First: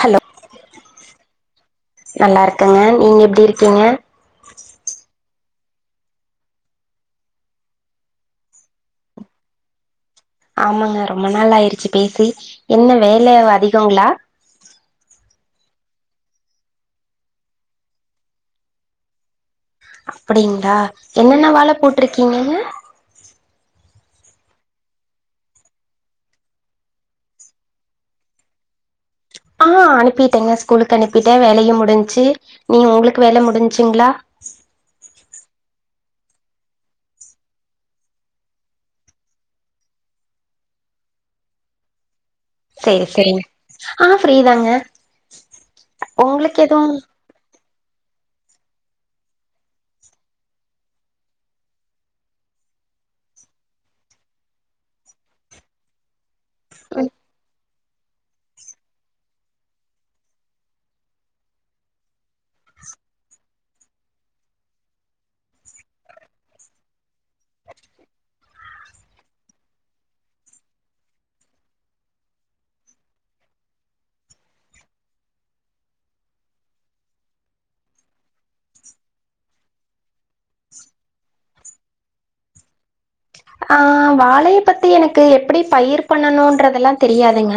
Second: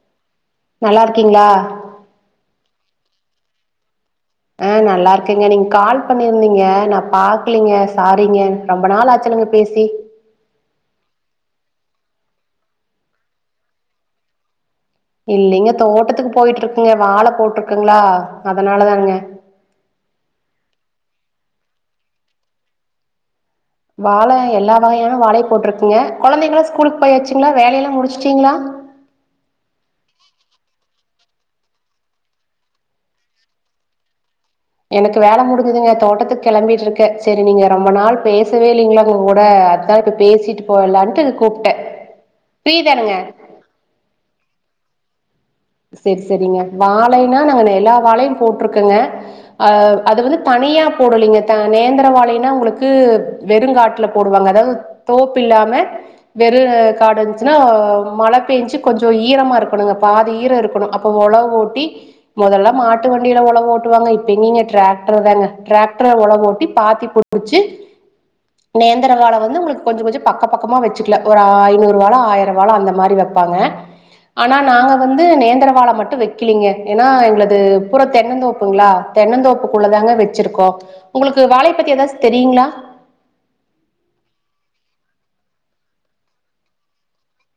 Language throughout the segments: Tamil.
ஹலோ நல்லா இருக்கீங்களா நல்லா இருக்குங்க நீங்க எப்டி இருக்கீங்க ஆ நல்லா இருக்கேங்க நீங்க கால் பண்ணியிருந்தீங்க நா பாக்கலீங்க சாரிங்க ரொம்ப நாள் ஆச்சு நீங்க பேசி ஆமாங்க ரொம்ப நாள் ஆயிடுச்சு பேசி என்ன வேலை அதிகங்களா இல்லைங்க தோட்டத்துக்கு போயிட்டு இருக்குங்க வாழை போட்டுருக்குங்களா அதனாலதானங்க அப்டிங்களா என்னென்ன வாழை போட்டிருக்கீங்க வாழை எல்லா வகையான வாழையை போட்டிருக்கங்க குழந்தைங்களா ஸ்கூலுக்கு போயாச்சுங்களா வேலையெல்லா முடிச்சுட்டீங்களா ஆ அனுப்பிட்டேங்க ஸ்கூலுக்கு அனுப்பிட்டே வேலையு முடிஞ்சு நீங்க உங்களுக்கு வேலை முடிஞச்சுங்களா எனக்கு வேலை முடிஞ்சுதுங்க தோட்டத்துக்கு கிளம்பிட்டு இருக்கே சேரி நீங்க ரொம்ப நாள் பேசவே இல்லைங்களா உங்க கூட அத இப்ப பேசிட்டு போலான்ட்டு இது கூப்பிட்டே சேரி சேரி ஆ ஃப்ரீதாங்க சேரி சேரிங்க வாழைன்னா நாங்க எல்லா வாழையு போட்டுருக்கோங்க அ அது வந்து தனியா போடலலைங்க நேந்திரவாழைனா உங்களுக்கு வெறுங்காட்டுல போடுவாங்க அதாவது தோப் இல்லாம வெள்ளே காடு இருந்துசினா மழ பேஞ்சு கொஞ்சோ ஈரமா இருக்கணு பாதி ஈர இருக்கணு அப்ப ஒழவு ஓட்டி மொதல்லா மாட்டு வண்டியில ஒழவு ஓட்டுவாங்க இப்ப எங்கிங்க டிராக்டர் தாங்க டிராக்டர் ஒழவு ஓட்டி பாத்தி [unintelligible] நேந்தரவாழை வந்து உங்களுக்கு கொஞ்சோ கொஞ்சோ பக்க பக்கமா வெச்சுக்கல ஒரு ஐநூறு வாழை ஆயிரவாழை அந்த மாரி வப்பாங்க ஆனா நா இப்ப வந்து நேந்திரவாழ மட்டு வெக்கலிங்க ஏன்னா எங்களது பூறா தென்னந் தோப்புங்ளா தென்னந்தோப்புக்குள்ள தாங்க வெச்சிருக்கோ உங்களுக்கு வாழைய பத்தி எதாச்சு தெரியுங்ளா ஆ வாழைய பத்தி எனக்கு எப்பிடி பயிர் பண்ணணுன்றதெல்லா தெரியாதுங்க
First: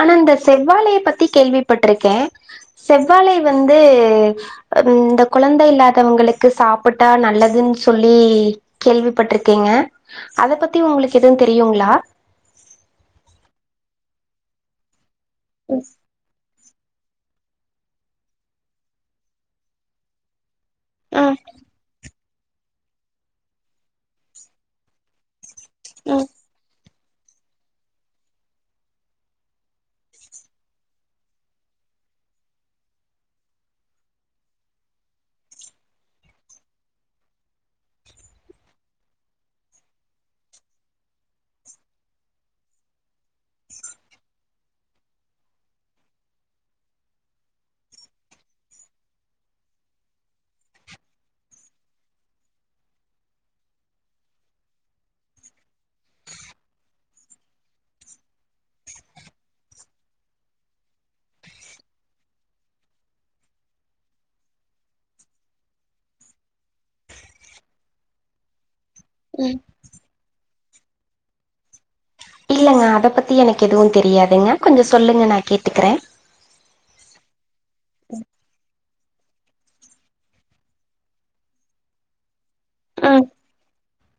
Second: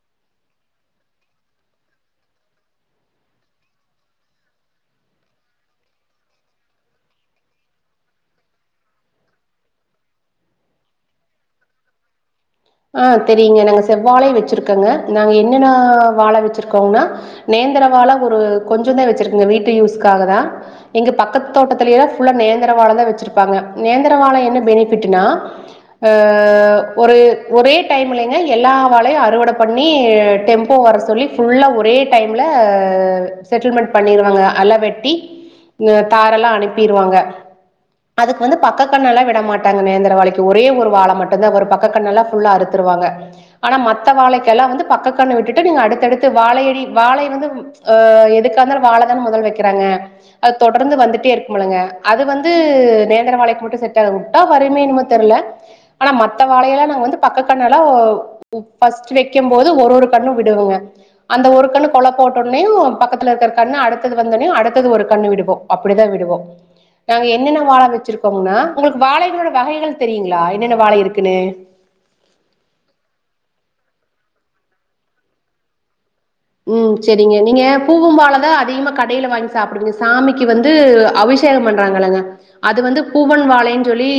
ஆனா இந்த செவ்வாழைய பத்தி கேள்விப்பட்ருகே செவ்வாழை வந்து ம் இந்த கொழந்தை இல்லாதவங்களுக்கு சாப்புட்டா நல்லதுன்னு சொல்லி கேள்விப்பட்டிருக்கேங்க அத பத்தி உங்களுக்கு எது தெரியுங்ளா ஆ தெரியுங்க நாங்க செவ்வாழை வெச்சிருக்கங்க நாங்க என்னன்ன ம் வாழ வெச்சிருக்கோங்க நேந்தர வாழ ஒரு கொஞ்ச தா வெச்சிருக்க வீட்டு யூஸ்காக தா எங்க ம் பக்கத்து தோட்டத்துலைல்லா ஃபுல்லா நேந்தர வாழதா வெச்சிருப்பாங்க நேந்தர வாழ என்ன பெனிஃபிட்டுனா அ ம் ஒரு ஒரே டைம்லங்க எல்லா வாழையு அறுவட பண்ணி டெம்போ வர சொல்லி ஃபுல்லா ஒரே டைம்ல செட்டில்மெண்ட் பண்ணிருவாங்க அல வெட்டி இங்க தாரெல்லா அனுப்பிருவாங்க அதுக்கு வந்து பக்க கண்ணல்லா விட மாட்டாங்க நேந்தர வாழைக்கு ஒரே ஒரு வாழ மட்டுதா வரு பக்க கண்ணல்லா ஃபுல்லா அறுத்துருவாங்க ஆனா மத்த வாழைக்கெல்லா வந்து பக்க கன்னு விட்டுட்டு நீங்க அடுத்தடுத்து வாழையடி வாழை வந்து அ எதுக்காந்தாலு வாழ தான மொதல் வக்கிறாங்க அது தொடர்ந்து வந்துட்டே இருக்குமலுங்க அது வந்து நேந்தர வாழைக்கு மட்டு செட் ஆகு இத்தா வறுமே எனமோ தெர்ல ஆனா மத்த வாழையிலா நாங்க வந்து பக்க கண்ணலா ஃபஸ்ட்டு வெக்கும் போது ஒரு ஒரு கண்ணு விடுவோங்க அந்த ஒரு கண்ணு கொழ போட்டோன்னயு பக்கத்துல இருக்கிற கண்ணு அடுத்தது வந்தோனே அடுத்தது ஒரு கண்ணு விடுவோ அப்டி தா விடுவோ நாங்க என்னென்ன வாழ வெச்சுருக்கோமுனா உங்களுக்கு வாழைகளோட ம் வகைகள் தெரியுங்களா என்னென்ன வாழை இருக்குன்னு இல்லங்க அத பத்தி எனக்கு எதுவு தெரியாதுங்க கொஞ்ச சொல்லுங்க நா கேட்டுக்கிற ம் செரிங்க நீங்க பூவும் வாழ தா அதிகமா கடையில வாங்கி சாப்புடுவிங்க சாமிக்கு வந்து அவிஷ் டேக பண்றாங்களங்க அது வந்து ம் பூவன் வாழை சொல்லி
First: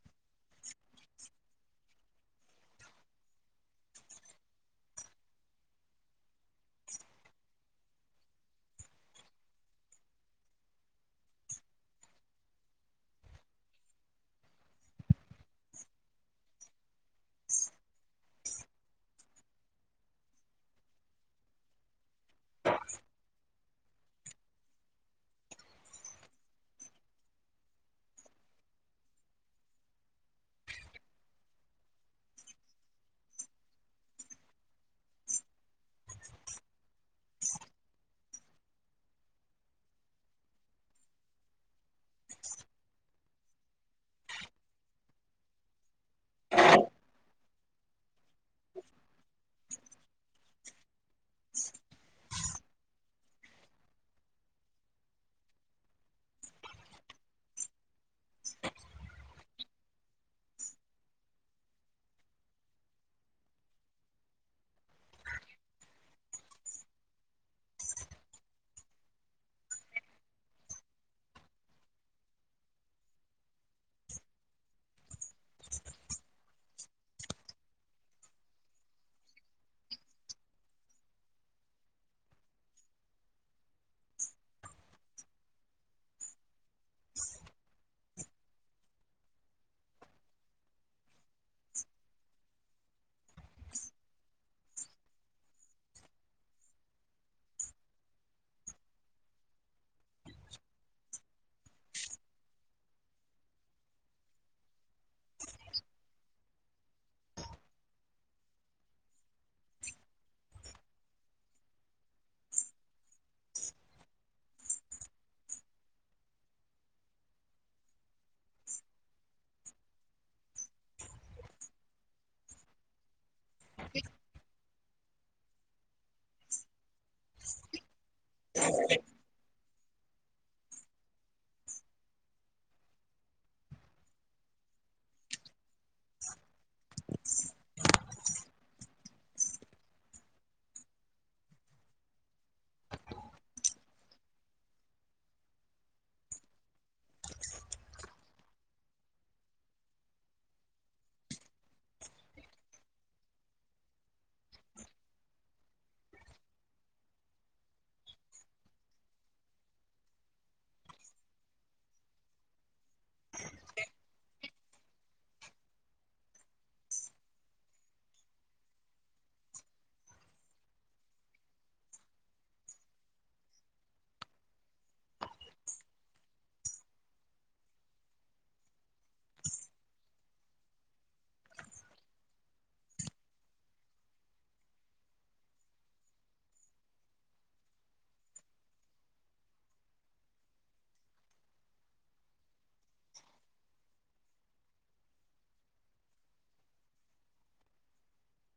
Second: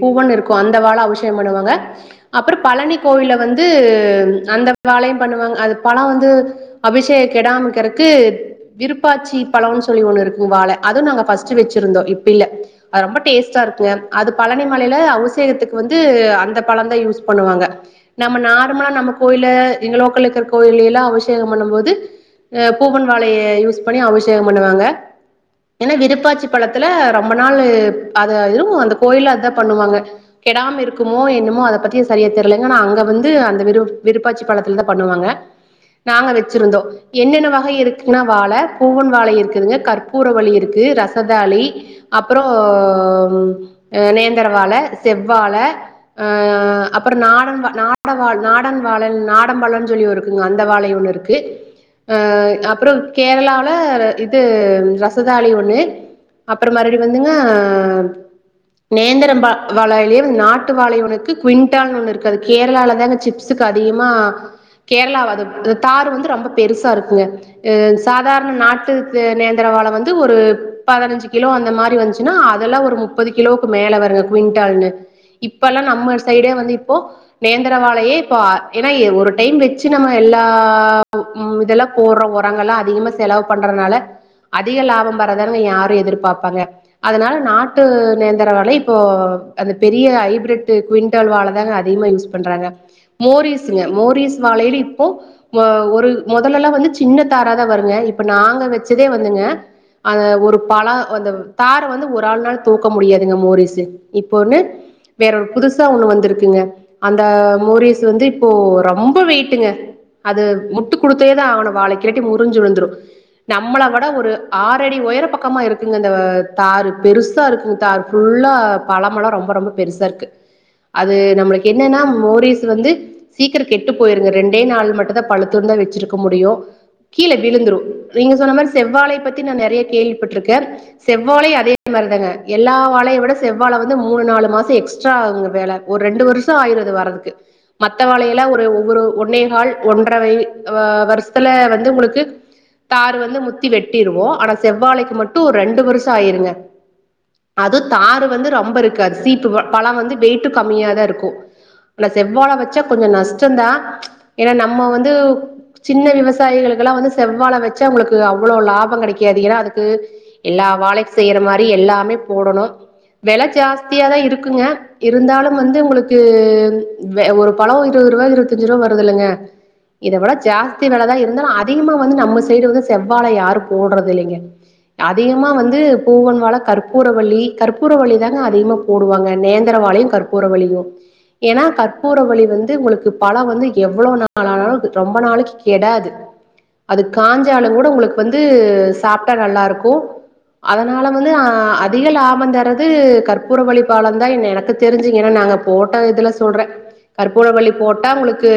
பூவன் இருக்கு அந்த வாழ அவிசேகம் பண்ணுவாங்க அப்பறம் பழனி கோவில்ல வந்து அந்த வாழையு பண்ணுவாங்க அது பழ வந்து அபிஷேக கெடாம இக்கறக்கு விருப்பாச்சி பழோன்னு சொல்லி ஒண்ணு இருக்கு வாழ அது நாங்க ஃபஸ்ட்டு வெச்சிருந்தோ இப்ப இல்ல அது ரொம்ப டேஸ்ட்டா இருக்குங்க அது பழனி மலையில அவுசேகத்துக்கு வந்து அந்த பழ தா யூஸ் பண்ணுவாங்க நம்ம நார்மலா நம்ம கோயில எங்க லோக்கல்ல இருக்குற கோயில்லைலா அவுசே கம் பண்ணும் போது பூவன் வாழைய யூஸ் பண்ணி அபிஷேகம் பண்ணுவாங்க என்னா விருப்பாச்சி பழத்துல ரொம்ப நாளு அது வாயிரும் அந்த கோயில்ல அதா பண்ணுவாங்க கெடாம இருக்குமோ என்னுமோ அத பத்தியு சரியா தெர்லங்க ஆனா அங்க வந்து அந்த விரு விருப்பாச்சி பழத்துலதா பண்ணுவாங்க நாங்க வெச்சிருந்தோ என்னென்ன வகை இருக்குன்னா வாழ பூவன் வாழை இருக்குதுங்க கற்பூர வல்லி இருக்கு ரசதாளி அப்பறோ நேந்தர வாழ செவ்வாழ ஆ அப்பற நாடன் வா நாட வாழ நாடன் வாழ நாடன் பழன்னு சொல்லி இருக்குங்க அந்த வாழையு போல இருக்கு அ அப்பறம் கேரளால இது ரசதாளி ஒண்ணு அப்பண மறுவடி வந்துங்க நேந்திரம் வா வாழையிலயே நாட்டு வாழை ஒன்னிருக்கு குவிண்டான் ஒண்ணு இருக்கு அது கேரளால தாங்க சிப்ஸ் க்கு அதிகமா கேரளாவது தார் வந்து ரொம்ப பெருசா இருக்குங்க அ சாதாரண நாட்டு நேந்தர வாழ வந்து ஒரு பதினஞ்சு கிலோ அந்த மாரி வந்துச் ன்னா அதெல்லா ஒரு முப்பது கிலோவுக்கு மேல வருங்க குவிண்டால்னு இப்பல்லா நம்ம சைடே வந்து இப்போ நேந்திரவாளையே இப்போ ஏன்னா ஒரு டைம் வச்சு நம்ம எல்லா ம் இதல்லா போடுற உரங்கல்லா அதிகமா செலவு பண்றதுனால அதிக லாபம் வர தானுங்க யாரும் எதிர்பாப்பாங்க அதனால நாட்டு நேந்திர வலை இப்போ அந்த பெரிய ஹைபிரிட் து குவிண்டல் வாழ தாங்க அதிகமா யூஸ் பண்றாங்க மோரிஸ்ங்க மோரிஸ் வாழையில இப்போ ஒ ஒரு முதலெல்லா வந்து சின்ன தாராதா வருங்க இப்ப நாங்க வச்சதே வந்துங்க அ ஒரு பழ அந்த தாற வந்து ஒரு ஆள்னால தூக்க முடியாதுங்க மோரிஸு இப்போ ஒண்ணு வேற ஒரு புதுசா ஒண்ணு வந்திருக்குங்க அந்த மோரியஸ் வந்து இப்போ ரொம்போ வெயிட்டுங்க அது முட்டு கொடுத்தே தா ஆவணு வாழைக்கு இல்லாட்டி முறிஞ்சு விழுந்துடு நம்மள விட ஒரு ஆறடி ஒயர பக்கமா இருக்குங்க அந்த தாரு பெருசா இருக்குங்க தாரு புல்ல பழமலா ரொம்ப ரொம்ப பெருசா இருக்கு அது நம்மளக்கு என்னன்னா மோரிஸ் வந்து சீக்கிர கெட்டு போயிருங்க ரெண்டே நாள் மட்டும்தா பழுத்தன்ன தா வச்சிருக்க முடியு கீழே விழுந்துரு நீங்க சொன்ன மாரி செவ்வாழை பத்தி நா நறைய கேள்விப்பட்டிருக்க செவ்வாழையு அதே மாரிதாங்க எல்லா வாழையு விட செவ்வாழ வந்து மூணு நாலு மாசம் எக்ஸ்ட்ரா ஆகுங்க வேல ஒரு ரெண்டு வருஷம் ஆயிருது வரத்துக்கு மத்தவாழைல்லா ஒரு ஒவ்வொரு ஒன்னேஹால் ஒன்றர வை ஆ வருஷத்துல வந்து உங்களுக்கு தாரு வந்து முத்தி வெட்டிருவோ ஆனா செவ்வாழைக்கு மட்டு ரெண்டு வருஷம் ஆயிருங்க அதும் தாரு வந்து ரொம்ப இருக்காது சீப்பு வா பழ வந்து வெய்டும் கம்மியாதா இருக்கு ஆனா செவ்வாழை வச்சா கொஞ்ச நஷ்டம் தா ஏன்னா நம்ம வந்து சின்ன விவசாயிகளுக்கு எல்லா வந்து செவ்வாழ வச்சு அவங்களுக்கு அவ்ளவு லாபம் கடைக்காது ஏனா அதுக்கு எல்லா வாழைக்கு செய்யற மாரி எல்லாமே போடணு வெல ஜாஸ்தியாதா இரு ருக்குங்க இருந்தாலும் வந்து உங்களுக்கு வே ஒரு பழம் வாங்கிட்டு வந்து இருபது ரூபா இருபத்தஞ்சு ரூபா வருதுல்லங்க [unintelligible] இத விட ஜாஸ்தி வெலதா இருந்தாலு அதிகமா வந்து நம்ம சைடு வந்து செவ்வாழ யாரு போடுறது இல்லங்க அதிகமா வந்து பூவன் வாழ கற்பூரவள்ளி கற்பூரவள்ளிதான அதிகமா போடுவாங்க நேந்திர வாழையும் கற்பூரவள்ளியும் ஏன்னா கற்பூரவள்ளி வந்து உங்களுக்கு பழம் வந்து எவ்ள ந ள் ஆனாலும் அது ரொம்ப நாளைக்கு கெடாது அது காஞ்சாலு கூட உங்களுக்கு வந்து சாப்டா நல்லா இருக்கு அதனால வந்து அ அதிக லாபம் தரது கற்பூரவள்ளி பழம்தா என் எனக்கு தெரிஞ்சி ஏன்னா நாங்க போட்ட இதுல சொல்ற கற்பூரவள்ளி போட்டா உங்களுக்கு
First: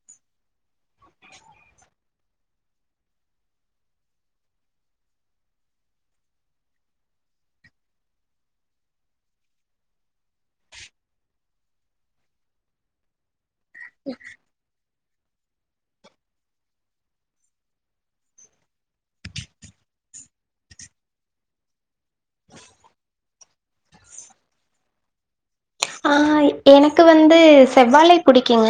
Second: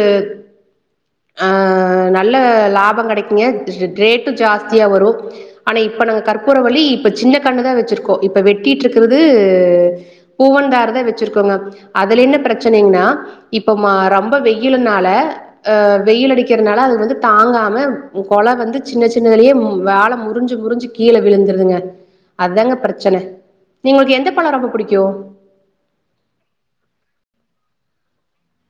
ஆ நல்ல லாபம் கடைக்குங்க ரேட்டும் ஜாஸ்தியா வரும் ஆனா இப்ப நாங்க கற்பூரவள்ளி இப்ப சின்ன கண்ணுதா வச்சிருக்கோ இப்ப வெட்டிட்டு இருக்கறது பூவனந்தாறுதா வச்சிருக்கோங்க அதுல என்ன பிரச்சனைங்கன்னா இப்ப ரொம்ப வெ வெயிலுனால ஆ வெயில் அடிக்கறதுனால அது வந்து தாங்காம கொல வந்து சின்ன சின்னதலேயே வாழ முறிஞ்சு முறிஞ்சு கீழே விழுந்துருதுங்க அதாங்க பிரச்சன நீங்களுக்கு எந்த பழம் ரொம்ப பிடிக்கும் அ எனக்கு வந்து செவ்வாழை பிடிக்குங்க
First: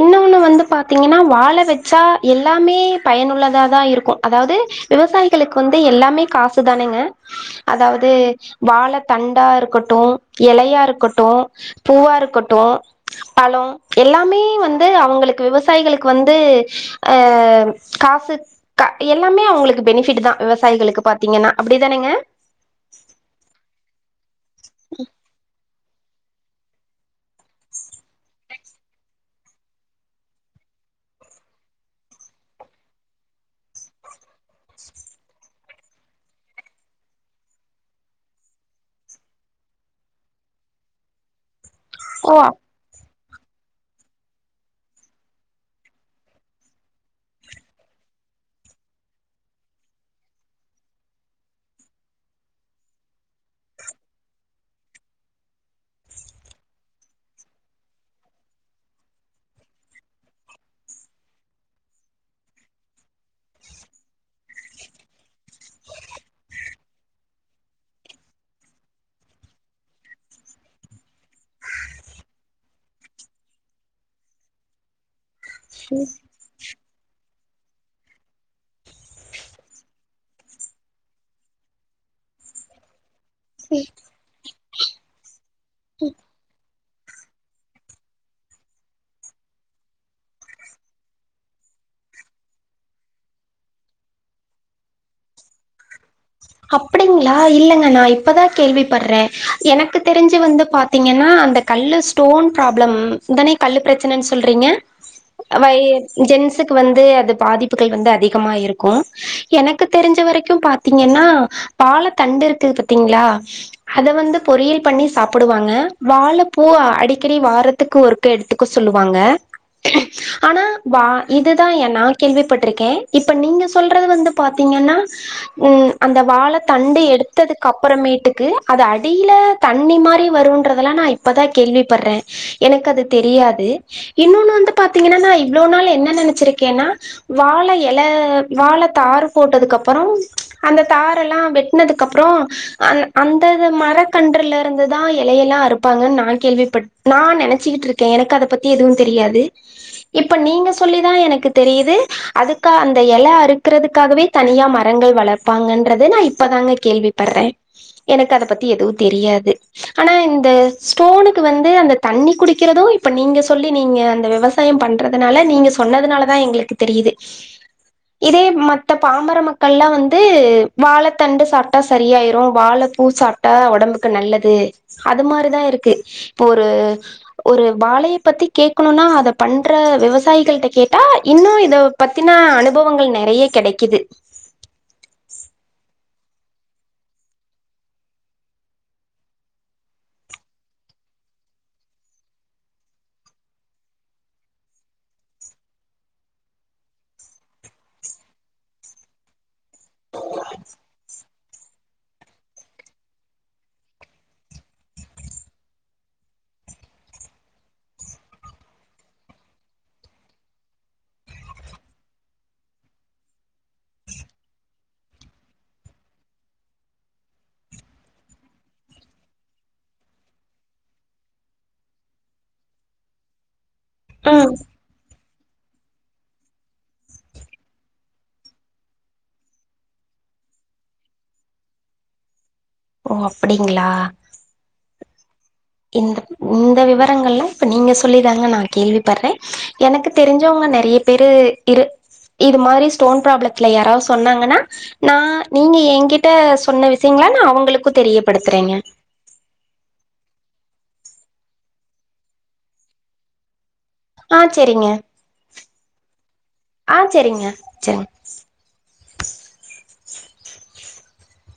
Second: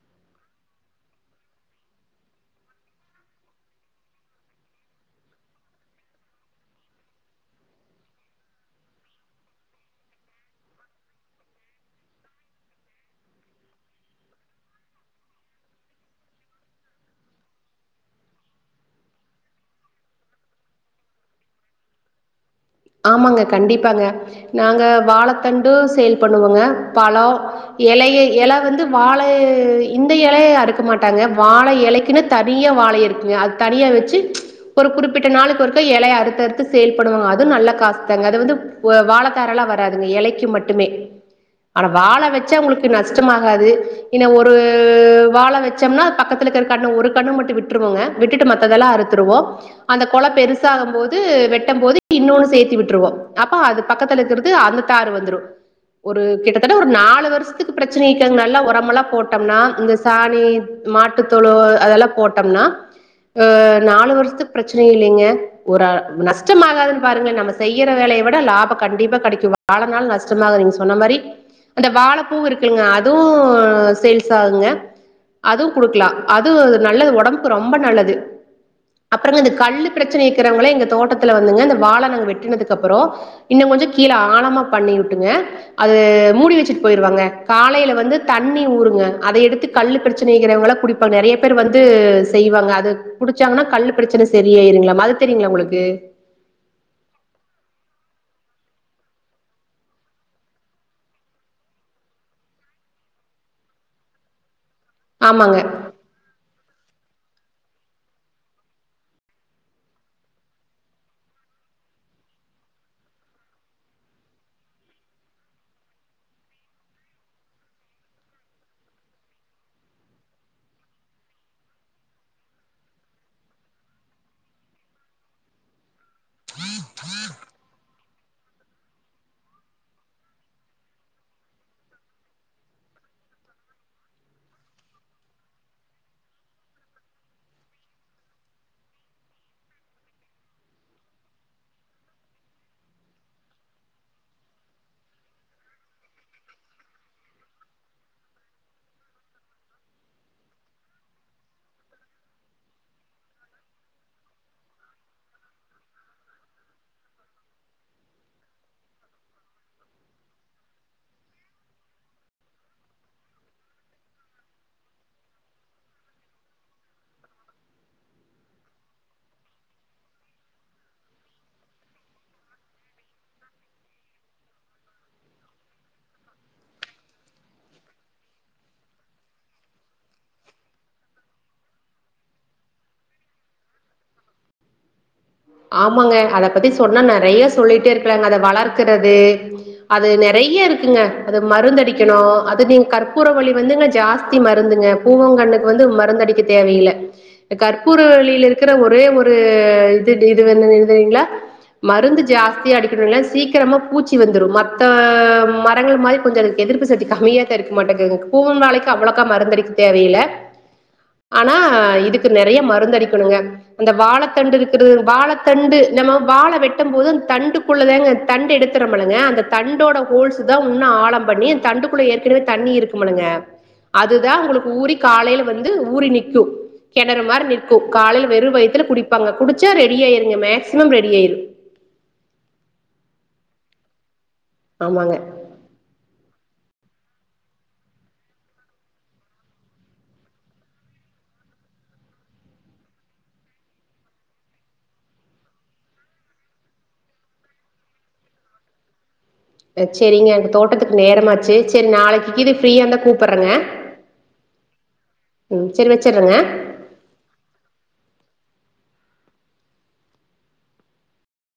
இன்னொன்னு வந்து பாத்தீங்கன்னா வாழ வச்சா எல்லாமே பயனுள்ளதா தா இருக்கு அதாவது விவசாயிகளுக்கு வந்து எல்லாமே காசுதாநாங்க அதாவது வாழதண்டா இருக்கட்டும் எலயா இருக்கட் ட்டும் பூவா இருக்கட்டும் பழம் எல்லாமே வந்து அவுங்களுக்கு விவசாயிகளுக்கு வந்து அ காசு எல்லாமே அவுங்களுக்கு பெனிஃபிட் தான் விவசாயிகளுக்கு பாத்தீங்கனா அப்டிதானேங்க ஆமாங்க கண்டிப்பாங்க நாங்க வாழத்தண்டும் சேல் பண்ணுவோங்க பழம் இலைய இல வந்து வாழ இந்த இலைய அறுக்க மாட்டாங்க வாழ இலைக்குன்னு தனியா வாழை இருக்குங்க அது தனியா வச்சு ஒரு குறிப்பிட்ட நாளுக்கு ஒருக்க இலைய அறுத்து அறுத்து சேல் பன்னுவாங்க அது நல்ல காசு தாங்க அது வந்து வாழத்தாரெல்லாம் வராதுங்க இலைக்கி மட்டுமே ஆனா வாழ ஓ வச்சா உங்களுக்கு நஷ்டமாகாது இன்ன ஒரு வாழ வச்சம்னா அது பக்கத்துல இருக்குற கண்ணு ஒரு கண்ணு மட்டும் விட் விட்ருவோங்க விட்டுட்டு மத்ததெல்லாம் அறுத்துருவோம் அந்த கொழ பெருசாகும் போது வெட்டம் போது இன்னொன்னு சேர்த் விட்டுருவோம் அப்ப அது பக்கத்துலருக்குறது அந்த தாரு வந்துரும் ஒரு கிட்டத்தட்ட ஒரு நாலு வருஷத்துக்கு பிரச்சன இருக்காது நல்ல உரமெல்லா போட்டோம்னா இந்த சாணி மாட்டுத்தொழுவம் அதெல்லா போட்டோம்னா அ நாலு வருஷத்துக்கு பிரச்சன இல்லைங்க ஒரு நஷ்டம் ஆகாதுன் பாருங்க நம்ம செய்யற வேலைய விட லாபம் கண்டிப்பா கெடைக்கும் வாழநாள் நஷ்டமாகாது நீங்க சொன்ன மாரி அந்த வாழப்பூ இருக்குலங்க அதுவும் சேல்ஸ் ஆகுங்க அதுவும் குடுக்கலாம் அதுவு நல்லது உடம்புக்கு ரொம்ப நல்லது அப்புறங்க இந்த கல்லு பிரச்சன இருக்கிறவுங்களா எங்க தோட்டத்துல வந்துங்க இந்த வாழ நாங்க வெட் வெட்டுனதுக்கப்புறம் இன்னும் கொஞ்சோ கீழ ஆழமா பண்ணி விட்டுருங்க அது மூடி வச்சிட்டு போயிருவாங்க காலையில வந்து தண்ணி ஊறுங்க அத எடுத்து கல்லு பிரச்சன இருக்கிறவுங்களா குடிப்பாங்க நெறைய பேர் வந்து செய்வாங்க அது குடிச்சாங்கனா கல்லு பிரச்சன சரியாயிருங்களா அது தெரியங்களா உங்களுக்கு அப்படிங்களா இல்லங்க நா இப்பதான் கேள்வி படுறேன் எனக்கு தெரிஞ்சு வந்து பா பாத்தீங்கனா அந்த கல்லு ஸ்டோன் ப்ராப்ளம் இதானே கல்லு பிரச்சனன்னு சொல்றீங்க ஆமாங்க அ வை ஜென்ஸுக்கு வந்து அது பாதிப்புகள் வந்து அதிகமா இருக்கும் எனக்கு தெரிஞ்ச வரைக்கும் பாத்தீங்கனா வாழ தண்டு இருக்குது பாத்தீங்களா அத வந்து பொரியல் பண்ணி சாப்புடுவாங்க வாழப்பூ அடிக்கடி வாரத்துக்கு ஒரு எடுத்துக்க சொல்லுவாங்க ஆனா வா இததான் என் நா கேள்விப்பட்ருக்கேன் இப்ப நீங்க சொல்றது வந்து பாத்தீங்கனா ம் அந்த வாழ தண்டு எடுத்ததுக்கு அப்புறமேட்டுக்கு அது அடியில தண்ணி மாரி வரும்ன்றதெல்லாம் நா இப்பதான் கேள்வி படுறேன் எனக்கு அது தெரியாது இன்னொன்னு வந்து பாத்தீங்கன்னா நா இவ்ளோ நாள் என்ன நெனைச்சிருக்கேனா வாழ இல வாழ தாரு போட்டதுக்குப்புறம் அந்த தாரெல்லாம் வெட்னதுக்கு அப்புறம் அ அந்த இது மரக்கன்றுலருந்துதான் இலையெல்லாம் அருப்பாங்கன் நா கேள்விப்பட் நா நெனச்சிக்கிட்ருக்கேன் எனக்கு அத பத்தி எதுவும் தெரியாது இப்ப நீங்க சொல்லிதான் எனக்கு தெரியிது அதுக்கா அந்த இல அறுக்குறதுக்காகவே தனியா மரங்கள் வளர்ப்பாங்கன்றத நா இப்பதாங்க கேள்வி படுறேன் எனக்கு அத பத்தி எதுவும் தெரியாது ஆனா இந்த ஸ்டோனுக்கு வந்து அந்த தண்ணி குடிக்கிறதும் இப்ப நீங்க சொல்லி நீங்க அந்த விவசா விவசாயம் பண்றதுனால நீங்க சொன்னதுனாலதான் எங்களுக்கு தெரியுது இதே மத்த பாமர மக்கள்லா வந் து வாழ தண்டு சாப்ட்டா சரியாயிரு வாழ பூ சாப்ட்டா ஒடம்புக்கு நல்லது அது மாரிதா இருக்கு இப்போ ஒரு ஒரு வாழைய பத்தி கேக்கணுனா அத பண்ற விவசாயிகள்ட்ட கேட்டா இன்னு இத பத்தினா அனுபவங்கள் நெறைய கெடைக்குது ஆமாங்க அத பத்தி சொன்னா நெறைய சொல்லிட்டே இருக்கலாங்க அத வளர்கிறது அது நெறைய இருக்குங்க அது மருந்தடிக்கணு அது நீங்க கற்பூரவள்ளி வந்துங்க ஜாஸ்தி மருந்துங்க பூவங்கண்ணுக்கு வந்து மருந்தடிக்க தேவையில்ல இந்த கற்பூரவள்ளியில இருக்கிற ஒரே ஒரு இது இது வந்து எழுதுறீங்ளா மருந்து ஜாஸ்தியா அடிக்கணுனா சீக்கிரமா பூச்சி வந்துரு மத்த மரங்கள் மாரி கொஞ்ச எதிர்ப்பு சக்தி கம்மியா தா இருக்குமாட்டகுங் பூவன் வாழைக்கு அவ்ளோக்கா மருந்தடிக்க தேவையில்ல ஆனா இதுக்கு நெறைய மருந்தடிக்கணுங்க அந்த வாழத்தண்டு இருக் வாழ தண்டு நம்ம வாழ வெட்டும் போது அந்த தண்டுக்குள்ளதாங்க தண்டு எடுக்ரம்பலங்க அந்த தண்டோட ஹோல்ஸ் தா உன்னு ஆழம் பண்ணி அந் தண்டுக்குள்ள ஏற்கனவே தண்ணி இருக்குமுலிங்க அதுதா ம் உங்ளுக்கு ஊரிக் காலைல வந்து ஊறி நிக்கு கெணறு மாரி நிக்கு காலைல வெறு வயத்துல குடிப்பாங்க குடுத் ச்சா ரெடி ஆயிருங்க மேக்சிமம் ரெடி ஆய்ரு ஓ அப்டிங்ளா ஆமாங்க இந்த இந்த விவரங்கள்லா இப்ப நீங்க சொல்லி தாங்க நா கேள்வி பட்றே எனக்கு தெரிஞ்சவங்க நெறய பேரு இரு இது மாரி ஸ்டோன் ப்ராப்ளத்துல யாராவ சொன்னாங்கன்னா நா நீங்க எங்கிட்ட சொன்ன விஷயங்கள நா அவங்களுக்கு தெரியப்படுத்துறேங்க ச்சேரிங்க எனக்கு தோட்டத்துக்கு நேரமாச்சு சரி நாளைக்குக்கு இது ஃப்ரீயா இருந்தா கூப்பறங்க ஆ சேரிங்க வச்சர்றேங்க. ஆ சேரிங்க ச